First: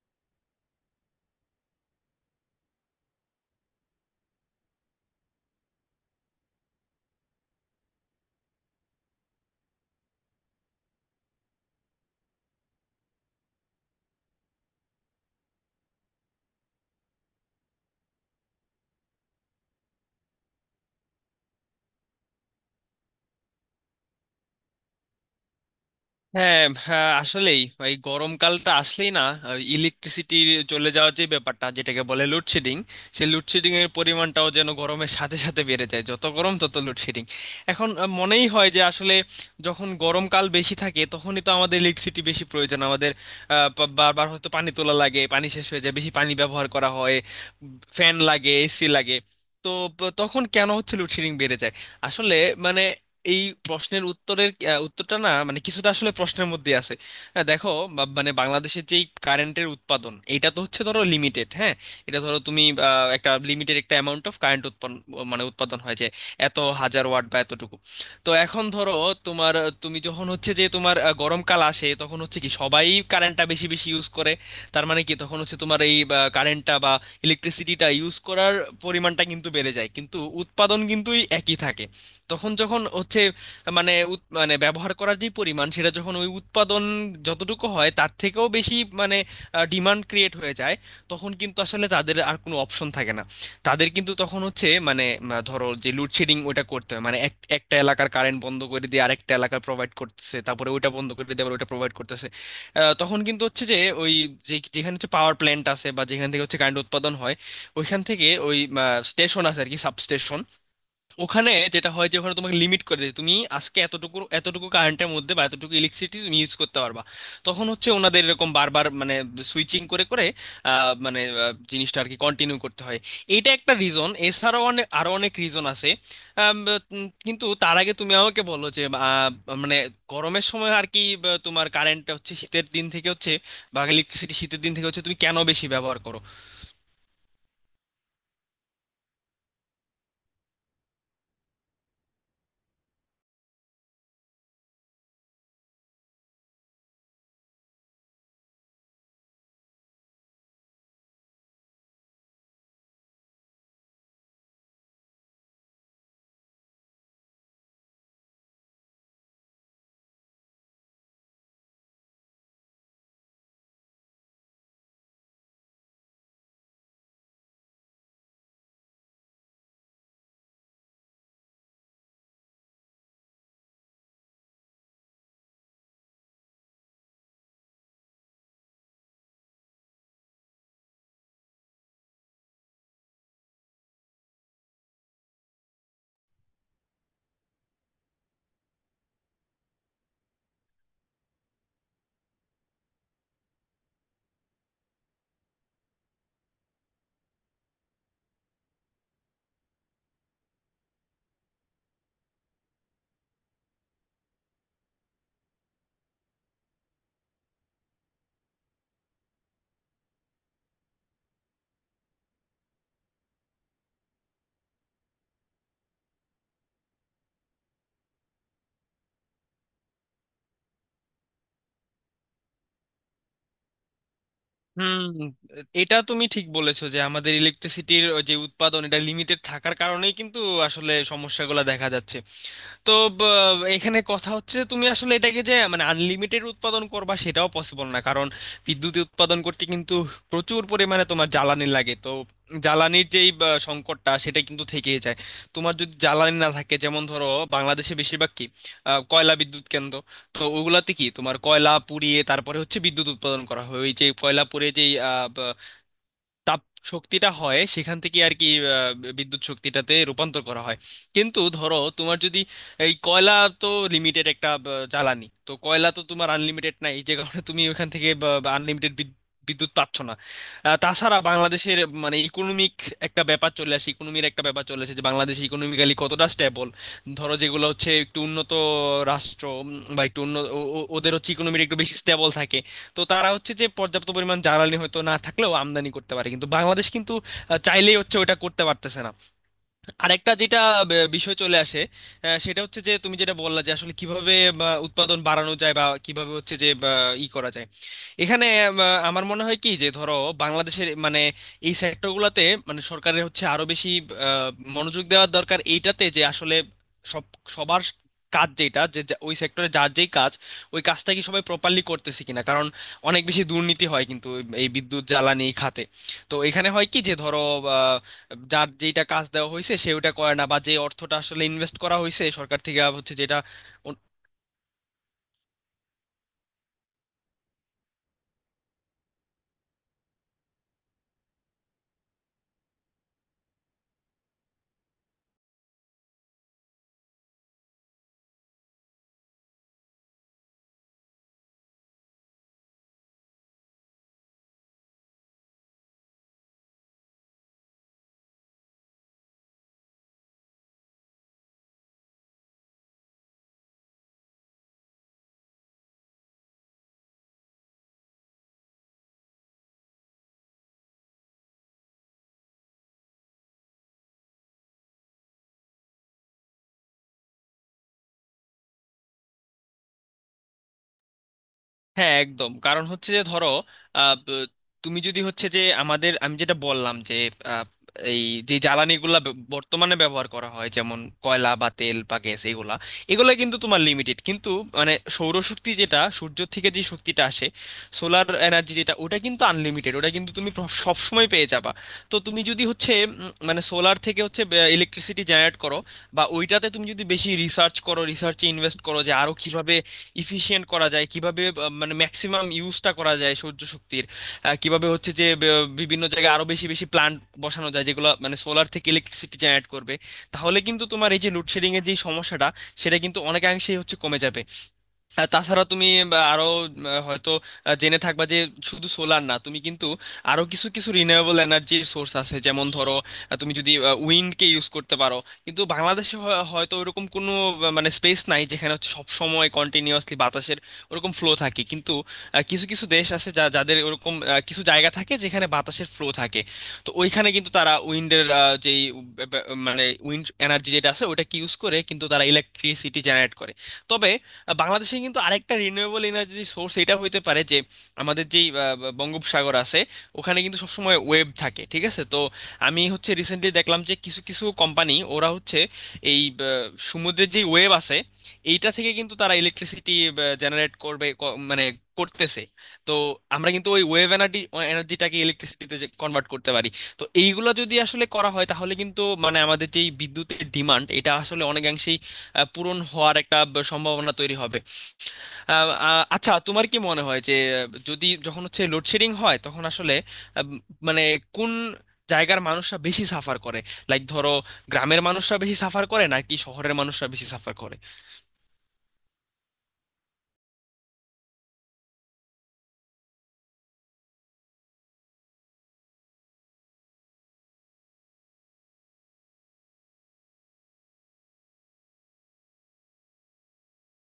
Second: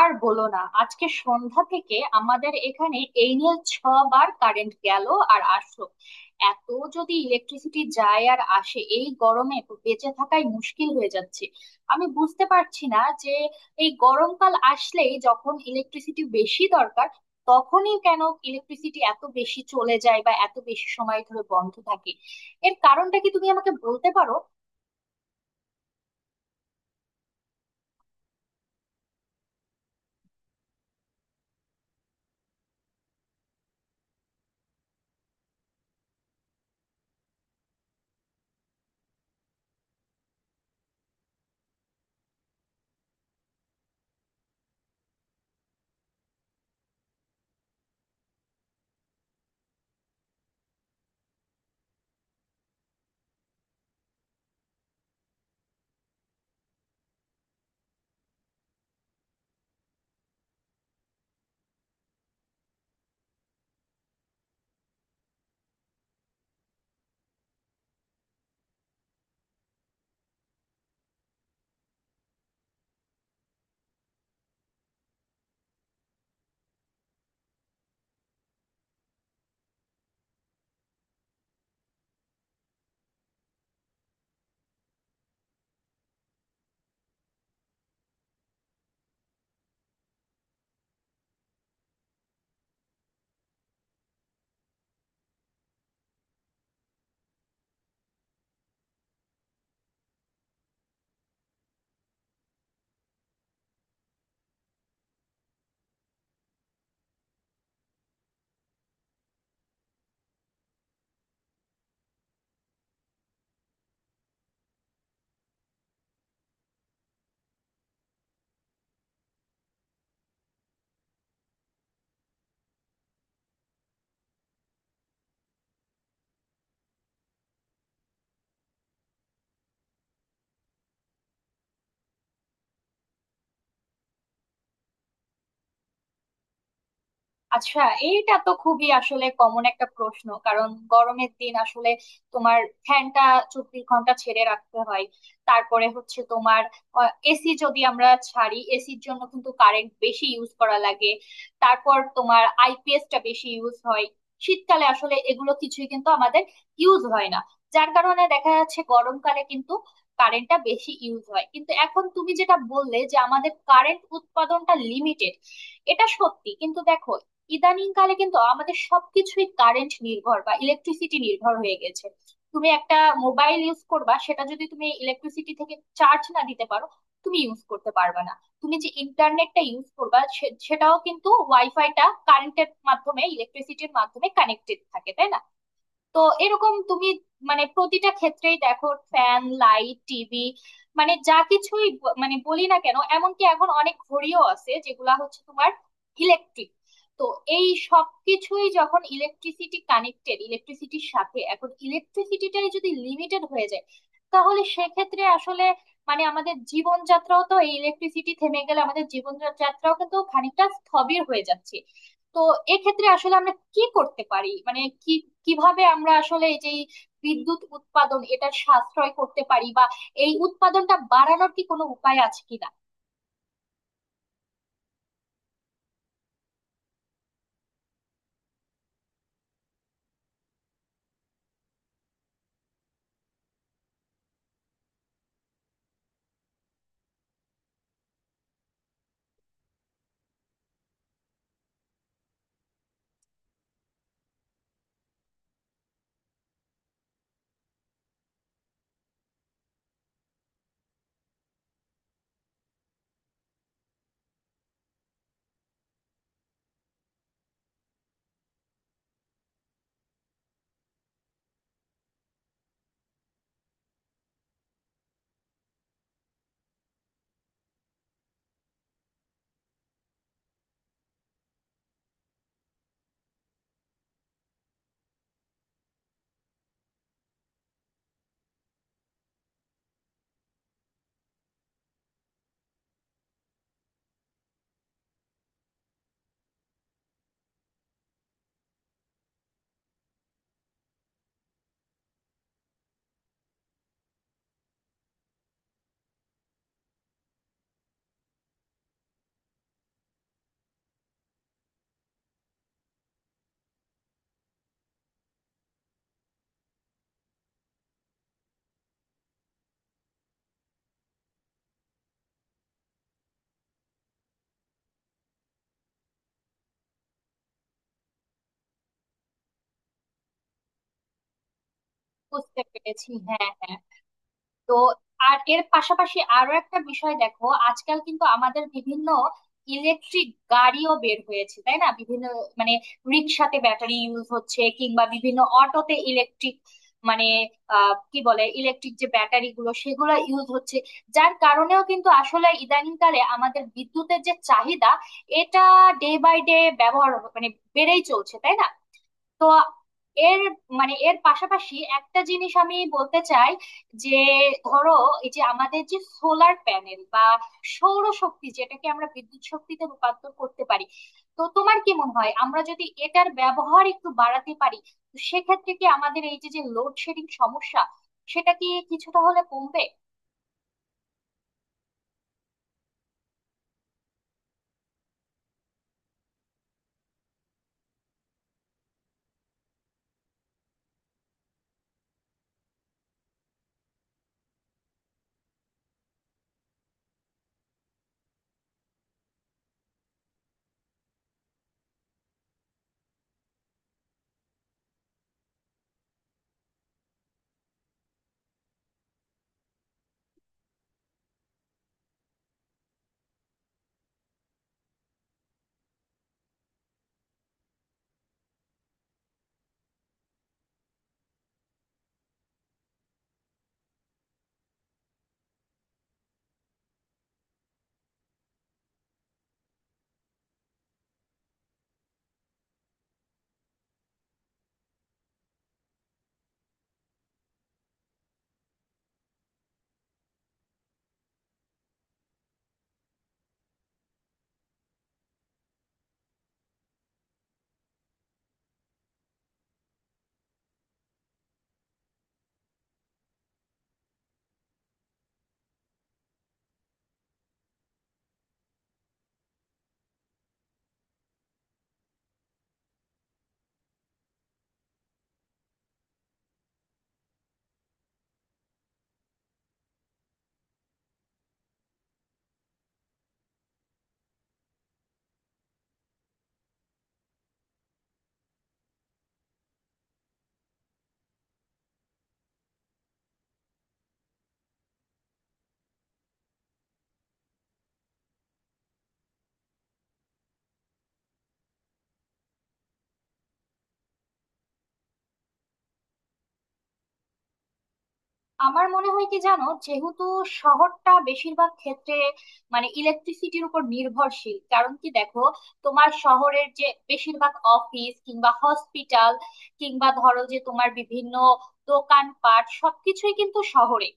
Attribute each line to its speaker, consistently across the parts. Speaker 1: আর বলো না, আজকে সন্ধ্যা থেকে আমাদের এখানে এই নিয়ে ছবার কারেন্ট গেল আর আসলো। এত যদি ইলেকট্রিসিটি যায় আর আসে এই গরমে তো বেঁচে থাকাই মুশকিল হয়ে যাচ্ছে। আমি বুঝতে পারছি না যে এই গরমকাল আসলেই যখন ইলেকট্রিসিটি বেশি দরকার, তখনই কেন ইলেকট্রিসিটি এত বেশি চলে যায় বা এত বেশি সময় ধরে বন্ধ থাকে? এর কারণটা কি তুমি আমাকে বলতে পারো?
Speaker 2: হ্যাঁ, হ্যাঁ, আসলেই এই গরমকালটা আসলেই না, ইলেকট্রিসিটি চলে যাওয়ার যে ব্যাপারটা যেটাকে বলে লোডশেডিং, সেই লোডশেডিং এর পরিমাণটাও যেন গরমের সাথে সাথে বেড়ে যায়। যত গরম তত লোডশেডিং। এখন মনেই হয় যে আসলে যখন গরমকাল বেশি থাকে তখনই তো আমাদের ইলেকট্রিসিটি বেশি প্রয়োজন। আমাদের বারবার হয়তো পানি তোলা লাগে, পানি শেষ হয়ে যায়, বেশি পানি ব্যবহার করা হয়, ফ্যান লাগে, এসি লাগে। তো তখন কেন হচ্ছে লোডশেডিং বেড়ে যায়? আসলে মানে এই প্রশ্নের উত্তরের উত্তরটা না মানে কিছুটা আসলে প্রশ্নের মধ্যে আছে। হ্যাঁ, দেখো, মানে বাংলাদেশের যেই কারেন্টের উৎপাদন এটা তো হচ্ছে, ধরো, লিমিটেড, হ্যাঁ। এটা ধরো তুমি একটা লিমিটেড, একটা অ্যামাউন্ট অফ কারেন্ট উৎপন্ন মানে উৎপাদন হয় যে এত হাজার ওয়াট বা এতটুকু। তো এখন ধরো তোমার তুমি যখন হচ্ছে যে তোমার গরমকাল আসে তখন হচ্ছে কি সবাই কারেন্টটা বেশি বেশি ইউজ করে। তার মানে কি তখন হচ্ছে তোমার এই কারেন্টটা বা ইলেকট্রিসিটিটা ইউজ করার পরিমাণটা কিন্তু বেড়ে যায়, কিন্তু উৎপাদন কিন্তু এই একই থাকে। তখন যখন হচ্ছে মানে মানে ব্যবহার করার যে পরিমাণ সেটা যখন ওই উৎপাদন যতটুকু হয় তার থেকেও বেশি, মানে ডিমান্ড ক্রিয়েট হয়ে যায়, তখন কিন্তু আসলে তাদের আর কোনো অপশন থাকে না। তাদের কিন্তু তখন হচ্ছে মানে ধরো যে লোডশেডিং ওটা করতে হয়, মানে একটা এলাকার কারেন্ট বন্ধ করে দিয়ে আরেকটা এলাকা প্রোভাইড করতেছে, তারপরে ওটা বন্ধ করে দিয়ে আবার ওটা প্রোভাইড করতেছে। তখন কিন্তু হচ্ছে যে ওই যে যেখানে হচ্ছে পাওয়ার প্ল্যান্ট আছে বা যেখান থেকে হচ্ছে কারেন্ট উৎপাদন হয় ওইখান থেকে ওই স্টেশন আছে আর কি, সাবস্টেশন। ওখানে যেটা হয় যে ওখানে তোমাকে লিমিট করে দেয় তুমি আজকে এতটুকু এতটুকু কারেন্টের মধ্যে বা এতটুকু ইলেকট্রিসিটি তুমি ইউজ করতে পারবা। তখন হচ্ছে ওনাদের এরকম বারবার মানে সুইচিং করে করে মানে জিনিসটা আর কি কন্টিনিউ করতে হয়। এটা একটা রিজন, এছাড়াও অনেক আরো অনেক রিজন আছে। আম, কিন্তু তার আগে তুমি আমাকে বলো যে মানে গরমের সময় আর কি, বা তোমার কারেন্টটা হচ্ছে শীতের দিন থেকে হচ্ছে বা ইলেকট্রিসিটি শীতের দিন থেকে হচ্ছে তুমি কেন বেশি ব্যবহার করো?
Speaker 1: আচ্ছা, এইটা তো খুবই আসলে কমন একটা প্রশ্ন। কারণ গরমের দিন আসলে তোমার ফ্যানটা 24 ঘন্টা ছেড়ে রাখতে হয়। তারপরে হচ্ছে তোমার এসি যদি আমরা ছাড়ি, এসির জন্য কিন্তু কারেন্ট বেশি ইউজ করা লাগে। তারপর তোমার আইপিএসটা বেশি ইউজ হয়। শীতকালে আসলে এগুলো কিছুই কিন্তু আমাদের ইউজ হয় না। যার কারণে দেখা যাচ্ছে গরমকালে কিন্তু কারেন্টটা বেশি ইউজ হয়। কিন্তু এখন তুমি যেটা বললে যে আমাদের কারেন্ট উৎপাদনটা লিমিটেড, এটা সত্যি। কিন্তু দেখো, ইদানিং কালে কিন্তু আমাদের সবকিছুই কারেন্ট নির্ভর বা ইলেকট্রিসিটি নির্ভর হয়ে গেছে। তুমি একটা মোবাইল ইউজ করবা, সেটা যদি তুমি ইলেকট্রিসিটি থেকে চার্জ না দিতে পারো তুমি ইউজ করতে পারবে না। তুমি যে ইন্টারনেটটা ইউজ করবা সেটাও কিন্তু ওয়াইফাইটা কারেন্টের মাধ্যমে ইলেকট্রিসিটির মাধ্যমে কানেক্টেড থাকে, তাই না? তো এরকম তুমি মানে প্রতিটা ক্ষেত্রেই দেখো, ফ্যান লাইট টিভি, মানে যা কিছুই মানে বলি না কেন, এমনকি এখন অনেক ঘড়িও আছে যেগুলা হচ্ছে তোমার ইলেকট্রিক। তো এই সব কিছুই যখন ইলেকট্রিসিটি কানেক্টেড ইলেকট্রিসিটির সাথে, এখন ইলেকট্রিসিটিটাই যদি লিমিটেড হয়ে যায় তাহলে সেক্ষেত্রে আসলে মানে আমাদের জীবনযাত্রাও তো, এই ইলেকট্রিসিটি থেমে গেলে আমাদের জীবনযাত্রাও কিন্তু খানিকটা স্থবির হয়ে যাচ্ছে। তো এক্ষেত্রে আসলে আমরা কি করতে পারি, মানে কি, কিভাবে আমরা আসলে এই যে এই বিদ্যুৎ উৎপাদন এটা সাশ্রয় করতে পারি বা এই উৎপাদনটা বাড়ানোর কি কোনো উপায় আছে কিনা?
Speaker 2: হুম। এটা তুমি ঠিক বলেছো যে আমাদের ইলেকট্রিসিটির যে উৎপাদন এটা লিমিটেড থাকার কারণেই কিন্তু আসলে সমস্যাগুলো দেখা যাচ্ছে। তো এখানে কথা হচ্ছে যে তুমি আসলে এটাকে যে মানে আনলিমিটেড উৎপাদন করবা সেটাও পসিবল না, কারণ বিদ্যুৎ উৎপাদন করতে কিন্তু প্রচুর পরিমাণে তোমার জ্বালানি লাগে। তো জ্বালানির যেই সংকটটা সেটা কিন্তু থেকেই যায়। তোমার যদি জ্বালানি না থাকে, যেমন ধরো বাংলাদেশে বেশিরভাগ কি কয়লা বিদ্যুৎ কেন্দ্র। তো ওগুলাতে কি তোমার কয়লা পুড়িয়ে তারপরে হচ্ছে বিদ্যুৎ উৎপাদন করা হয়, ওই যে কয়লা পুড়িয়ে যেই তাপ শক্তিটা হয় সেখান থেকে আর কি বিদ্যুৎ শক্তিটাতে রূপান্তর করা হয়। কিন্তু ধরো তোমার যদি এই কয়লা, তো লিমিটেড একটা জ্বালানি, তো কয়লা তো তোমার আনলিমিটেড নাই, যে কারণে তুমি ওখান থেকে আনলিমিটেড বিদ্যুৎ পাচ্ছ না। তাছাড়া বাংলাদেশের মানে ইকোনমিক একটা ব্যাপার চলে আসে, ইকোনমির একটা ব্যাপার চলে আসে যে বাংলাদেশ ইকোনমিক্যালি কতটা স্টেবল। ধরো যেগুলো হচ্ছে একটু উন্নত রাষ্ট্র, বা একটু উন্নত, ওদের হচ্ছে ইকোনমির একটু বেশি স্টেবল থাকে। তো তারা হচ্ছে যে পর্যাপ্ত পরিমাণ জ্বালানি হয়তো না থাকলেও আমদানি করতে পারে, কিন্তু বাংলাদেশ কিন্তু চাইলেই হচ্ছে ওটা করতে পারতেছে না। আরেকটা যেটা বিষয় চলে আসে, সেটা হচ্ছে যে তুমি যেটা বললা যে আসলে কিভাবে উৎপাদন বাড়ানো যায় বা কিভাবে হচ্ছে যে ই করা যায়। এখানে আমার মনে হয় কি যে, ধরো, বাংলাদেশের মানে এই সেক্টরগুলোতে মানে সরকারের হচ্ছে আরো বেশি আহ, মনোযোগ দেওয়ার দরকার এইটাতে যে আসলে সব সবার কাজ যেটা যে ওই সেক্টরে যার যেই কাজ ওই কাজটা কি সবাই প্রপারলি করতেছে কিনা, কারণ অনেক বেশি দুর্নীতি হয় কিন্তু এই বিদ্যুৎ জ্বালানি খাতে। তো এখানে হয় কি যে ধরো যার যেটা কাজ দেওয়া হয়েছে সে ওটা করে না, বা যে অর্থটা আসলে ইনভেস্ট করা হয়েছে সরকার
Speaker 1: বুঝতে
Speaker 2: থেকে আবার
Speaker 1: পেরেছি,
Speaker 2: হচ্ছে যেটা।
Speaker 1: হ্যাঁ, হ্যাঁ। তো আর এর পাশাপাশি আরো একটা বিষয় দেখো, আজকাল কিন্তু আমাদের বিভিন্ন ইলেকট্রিক গাড়িও বের হয়েছে, তাই না? বিভিন্ন মানে রিক্সাতে ব্যাটারি ইউজ হচ্ছে, কিংবা বিভিন্ন অটোতে ইলেকট্রিক মানে আহ কি বলে, ইলেকট্রিক যে ব্যাটারি গুলো সেগুলো ইউজ হচ্ছে। যার কারণেও কিন্তু আসলে ইদানিংকালে আমাদের বিদ্যুতের যে চাহিদা, এটা ডে বাই ডে ব্যবহার মানে বেড়েই চলছে, তাই না? তো এর মানে এর পাশাপাশি একটা জিনিস আমি বলতে চাই যে ধরো, এই যে আমাদের যে সোলার প্যানেল বা সৌরশক্তি যেটাকে আমরা বিদ্যুৎ শক্তিতে রূপান্তর করতে পারি, তো তোমার কি মনে হয় আমরা যদি এটার ব্যবহার একটু বাড়াতে পারি তো সেক্ষেত্রে কি আমাদের এই যে যে লোডশেডিং সমস্যা সেটা কি কিছুটা হলে কমবে?
Speaker 2: হ্যাঁ, একদম, কারণ হচ্ছে যে ধরো আহ, ব- তুমি যদি হচ্ছে যে আমাদের আমি যেটা বললাম যে আহ, এই যে জ্বালানিগুলা বর্তমানে ব্যবহার করা হয় যেমন কয়লা বা তেল বা গ্যাস, এগুলা এগুলা কিন্তু তোমার লিমিটেড, কিন্তু মানে সৌরশক্তি যেটা সূর্য থেকে যে শক্তিটা আসে, সোলার এনার্জি যেটা, ওটা কিন্তু আনলিমিটেড, ওটা কিন্তু তুমি সব সময় পেয়ে যাবা। তো তুমি যদি হচ্ছে মানে সোলার থেকে হচ্ছে ইলেকট্রিসিটি জেনারেট করো, বা ওইটাতে তুমি যদি বেশি রিসার্চ করো, রিসার্চে ইনভেস্ট করো যে আরো কিভাবে ইফিশিয়েন্ট করা যায়, কিভাবে মানে ম্যাক্সিমাম ইউজটা করা যায় সৌর শক্তির, কিভাবে হচ্ছে যে বিভিন্ন জায়গায় আরো বেশি বেশি প্ল্যান্ট বসানো যায় যেগুলো মানে সোলার থেকে ইলেকট্রিসিটি জেনারেট করবে, তাহলে কিন্তু তোমার এই যে লোডশেডিং এর যে সমস্যাটা সেটা কিন্তু অনেকাংশেই হচ্ছে কমে যাবে। আর তাছাড়া তুমি বা আরো হয়তো জেনে থাকবা যে শুধু সোলার না তুমি কিন্তু আরো কিছু কিছু রিনিউয়েবল এনার্জির সোর্স আছে, যেমন ধরো তুমি যদি উইন্ডকে ইউজ করতে পারো, কিন্তু বাংলাদেশে হয়তো ওরকম কোনো মানে স্পেস নাই যেখানে হচ্ছে সব সময় কন্টিনিউয়াসলি বাতাসের ওরকম ফ্লো থাকে, কিন্তু কিছু কিছু দেশ আছে যাদের ওরকম কিছু জায়গা থাকে যেখানে বাতাসের ফ্লো থাকে। তো ওইখানে কিন্তু তারা উইন্ডের যেই মানে উইন্ড এনার্জি যেটা আছে ওটাকে ইউজ করে কিন্তু তারা ইলেকট্রিসিটি জেনারেট করে। তবে বাংলাদেশে কিন্তু আরেকটা রিনিউয়েবল এনার্জি সোর্স এটা হইতে পারে যে আমাদের যেই বঙ্গোপসাগর আছে, ওখানে কিন্তু সবসময় ওয়েভ থাকে, ঠিক আছে? তো আমি হচ্ছে রিসেন্টলি দেখলাম যে কিছু কিছু কোম্পানি, ওরা হচ্ছে এই আহ, সমুদ্রের যে ওয়েভ আছে এইটা থেকে কিন্তু তারা ইলেকট্রিসিটি জেনারেট করবে, মানে করতেছে। তো আমরা কিন্তু ওই ওয়েভ এনার্জিটাকে ইলেকট্রিসিটিতে কনভার্ট করতে পারি। তো এইগুলো যদি আসলে করা হয় তাহলে কিন্তু মানে আমাদের যে এই বিদ্যুতের ডিমান্ড এটা আসলে অনেকাংশেই পূরণ হওয়ার একটা সম্ভাবনা তৈরি হবে। আহ, আহ, আচ্ছা, তোমার কি মনে হয় যে যদি যখন হচ্ছে লোডশেডিং হয় তখন আসলে আহ, মানে কোন জায়গার মানুষরা বেশি সাফার করে? লাইক ধরো গ্রামের মানুষরা বেশি সাফার করে নাকি শহরের মানুষরা বেশি সাফার করে?
Speaker 1: আমার মনে হয় কি জানো, যেহেতু শহরটা বেশিরভাগ ক্ষেত্রে মানে ইলেকট্রিসিটির উপর নির্ভরশীল। কারণ কি, দেখো, তোমার শহরের যে বেশিরভাগ অফিস কিংবা হসপিটাল কিংবা ধরো যে তোমার বিভিন্ন দোকানপাট সবকিছুই কিন্তু শহরে।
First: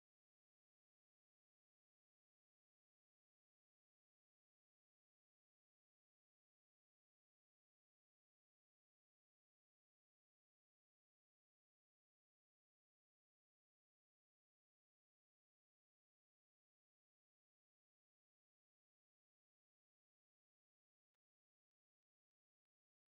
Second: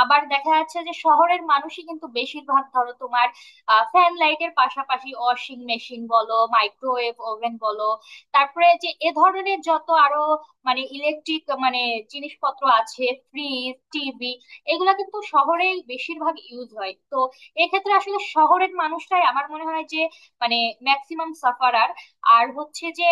Speaker 1: আবার দেখা যাচ্ছে যে শহরের মানুষই কিন্তু বেশিরভাগ, ধরো তোমার ফ্যান লাইটের পাশাপাশি ওয়াশিং মেশিন বলো, মাইক্রোওয়েভ ওভেন বলো, তারপরে যে এ ধরনের যত আরো মানে ইলেকট্রিক মানে জিনিসপত্র আছে, ফ্রিজ টিভি, এগুলা কিন্তু শহরে বেশিরভাগ ইউজ হয়। তো এক্ষেত্রে আসলে শহরের মানুষরাই আমার মনে হয় যে মানে ম্যাক্সিমাম সাফারার। আর হচ্ছে যে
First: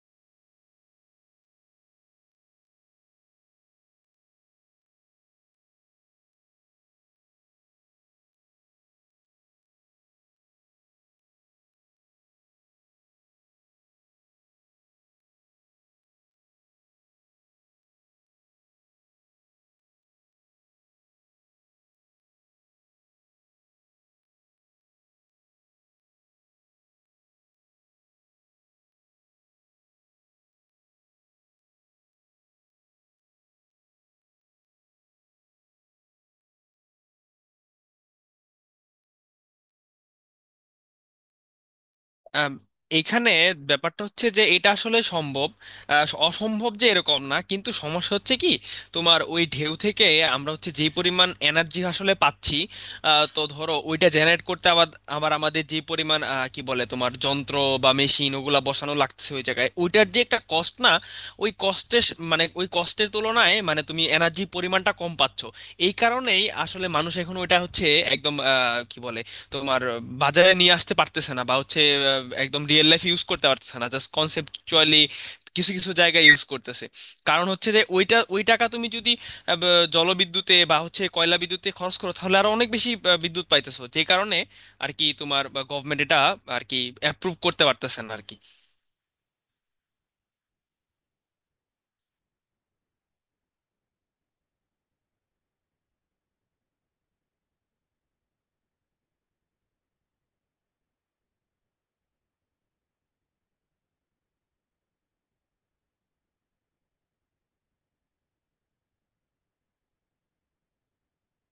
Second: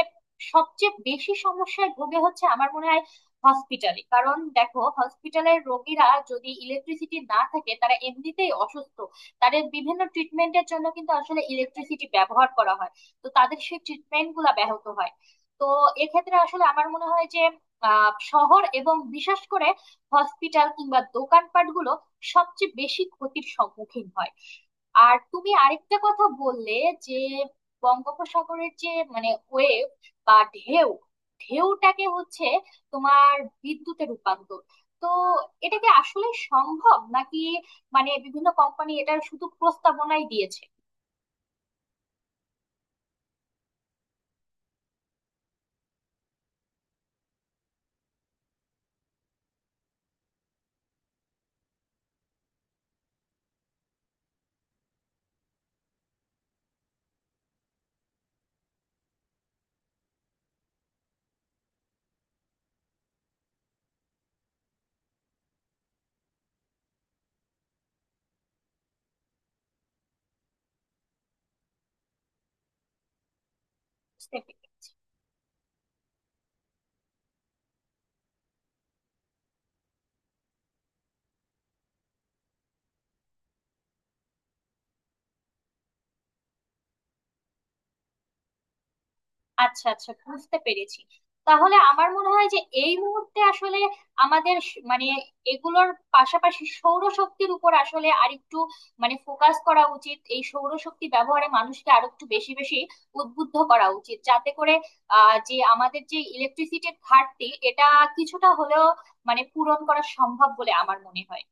Speaker 1: সবচেয়ে বেশি সমস্যায় ভোগে হচ্ছে আমার মনে হয় হসপিটালে। কারণ দেখো, হসপিটালের রোগীরা, যদি ইলেকট্রিসিটি না থাকে, তারা এমনিতেই অসুস্থ, তাদের বিভিন্ন ট্রিটমেন্টের জন্য কিন্তু আসলে ইলেকট্রিসিটি ব্যবহার করা হয়, তো তাদের সেই ট্রিটমেন্ট গুলা ব্যাহত হয়। তো এক্ষেত্রে আসলে আমার মনে হয় যে শহর এবং বিশেষ করে হসপিটাল কিংবা দোকানপাট গুলো সবচেয়ে বেশি ক্ষতির সম্মুখীন হয়। আর তুমি আরেকটা কথা বললে যে বঙ্গোপসাগরের যে মানে ওয়েভ বা ঢেউ, ঢেউটাকে হচ্ছে তোমার বিদ্যুতে রূপান্তর, তো এটা কি আসলে সম্ভব নাকি মানে বিভিন্ন কোম্পানি এটার শুধু প্রস্তাবনাই দিয়েছে?
Speaker 2: আম, এখানে ব্যাপারটা হচ্ছে যে এটা আসলে সম্ভব, অসম্ভব যে এরকম না, কিন্তু সমস্যা হচ্ছে কি তোমার ওই ঢেউ থেকে আমরা হচ্ছে যে পরিমাণ এনার্জি আসলে পাচ্ছি, তো ধরো ওইটা জেনারেট করতে আবার আবার আমাদের যে পরিমাণ কি বলে তোমার যন্ত্র বা মেশিন ওগুলা বসানো লাগছে ওই জায়গায়, ওইটার যে একটা কস্ট না, ওই কষ্টের ওই কষ্টের তুলনায় মানে তুমি এনার্জি পরিমাণটা কম পাচ্ছ। এই কারণেই আসলে মানুষ এখন ওইটা হচ্ছে একদম কি বলে তোমার বাজারে নিয়ে আসতে পারতেছে না, বা হচ্ছে একদম রিয়েল লাইফ ইউজ করতে পারতেছে না, জাস্ট
Speaker 1: বুঝতে পেরেছি।
Speaker 2: কনসেপচুয়ালি কিছু কিছু জায়গায় ইউজ করতেছে। কারণ হচ্ছে যে ওইটা ওই টাকা তুমি যদি জলবিদ্যুতে বা হচ্ছে কয়লা বিদ্যুতে খরচ করো তাহলে আরো অনেক বেশি বিদ্যুৎ পাইতেছো, যে কারণে আর কি তোমার গভর্নমেন্ট এটা আর কি অ্যাপ্রুভ করতে পারতেছে না আর কি।
Speaker 1: আচ্ছা আচ্ছা, বুঝতে পেরেছি। তাহলে আমার মনে হয় যে এই মুহূর্তে আসলে আমাদের মানে এগুলোর পাশাপাশি সৌরশক্তির উপর আসলে আরেকটু মানে ফোকাস করা উচিত। এই সৌরশক্তি ব্যবহারে মানুষকে আরো একটু বেশি বেশি উদ্বুদ্ধ করা উচিত, যাতে করে আহ যে আমাদের যে ইলেকট্রিসিটির ঘাটতি এটা কিছুটা হলেও মানে পূরণ করা সম্ভব বলে আমার মনে হয়।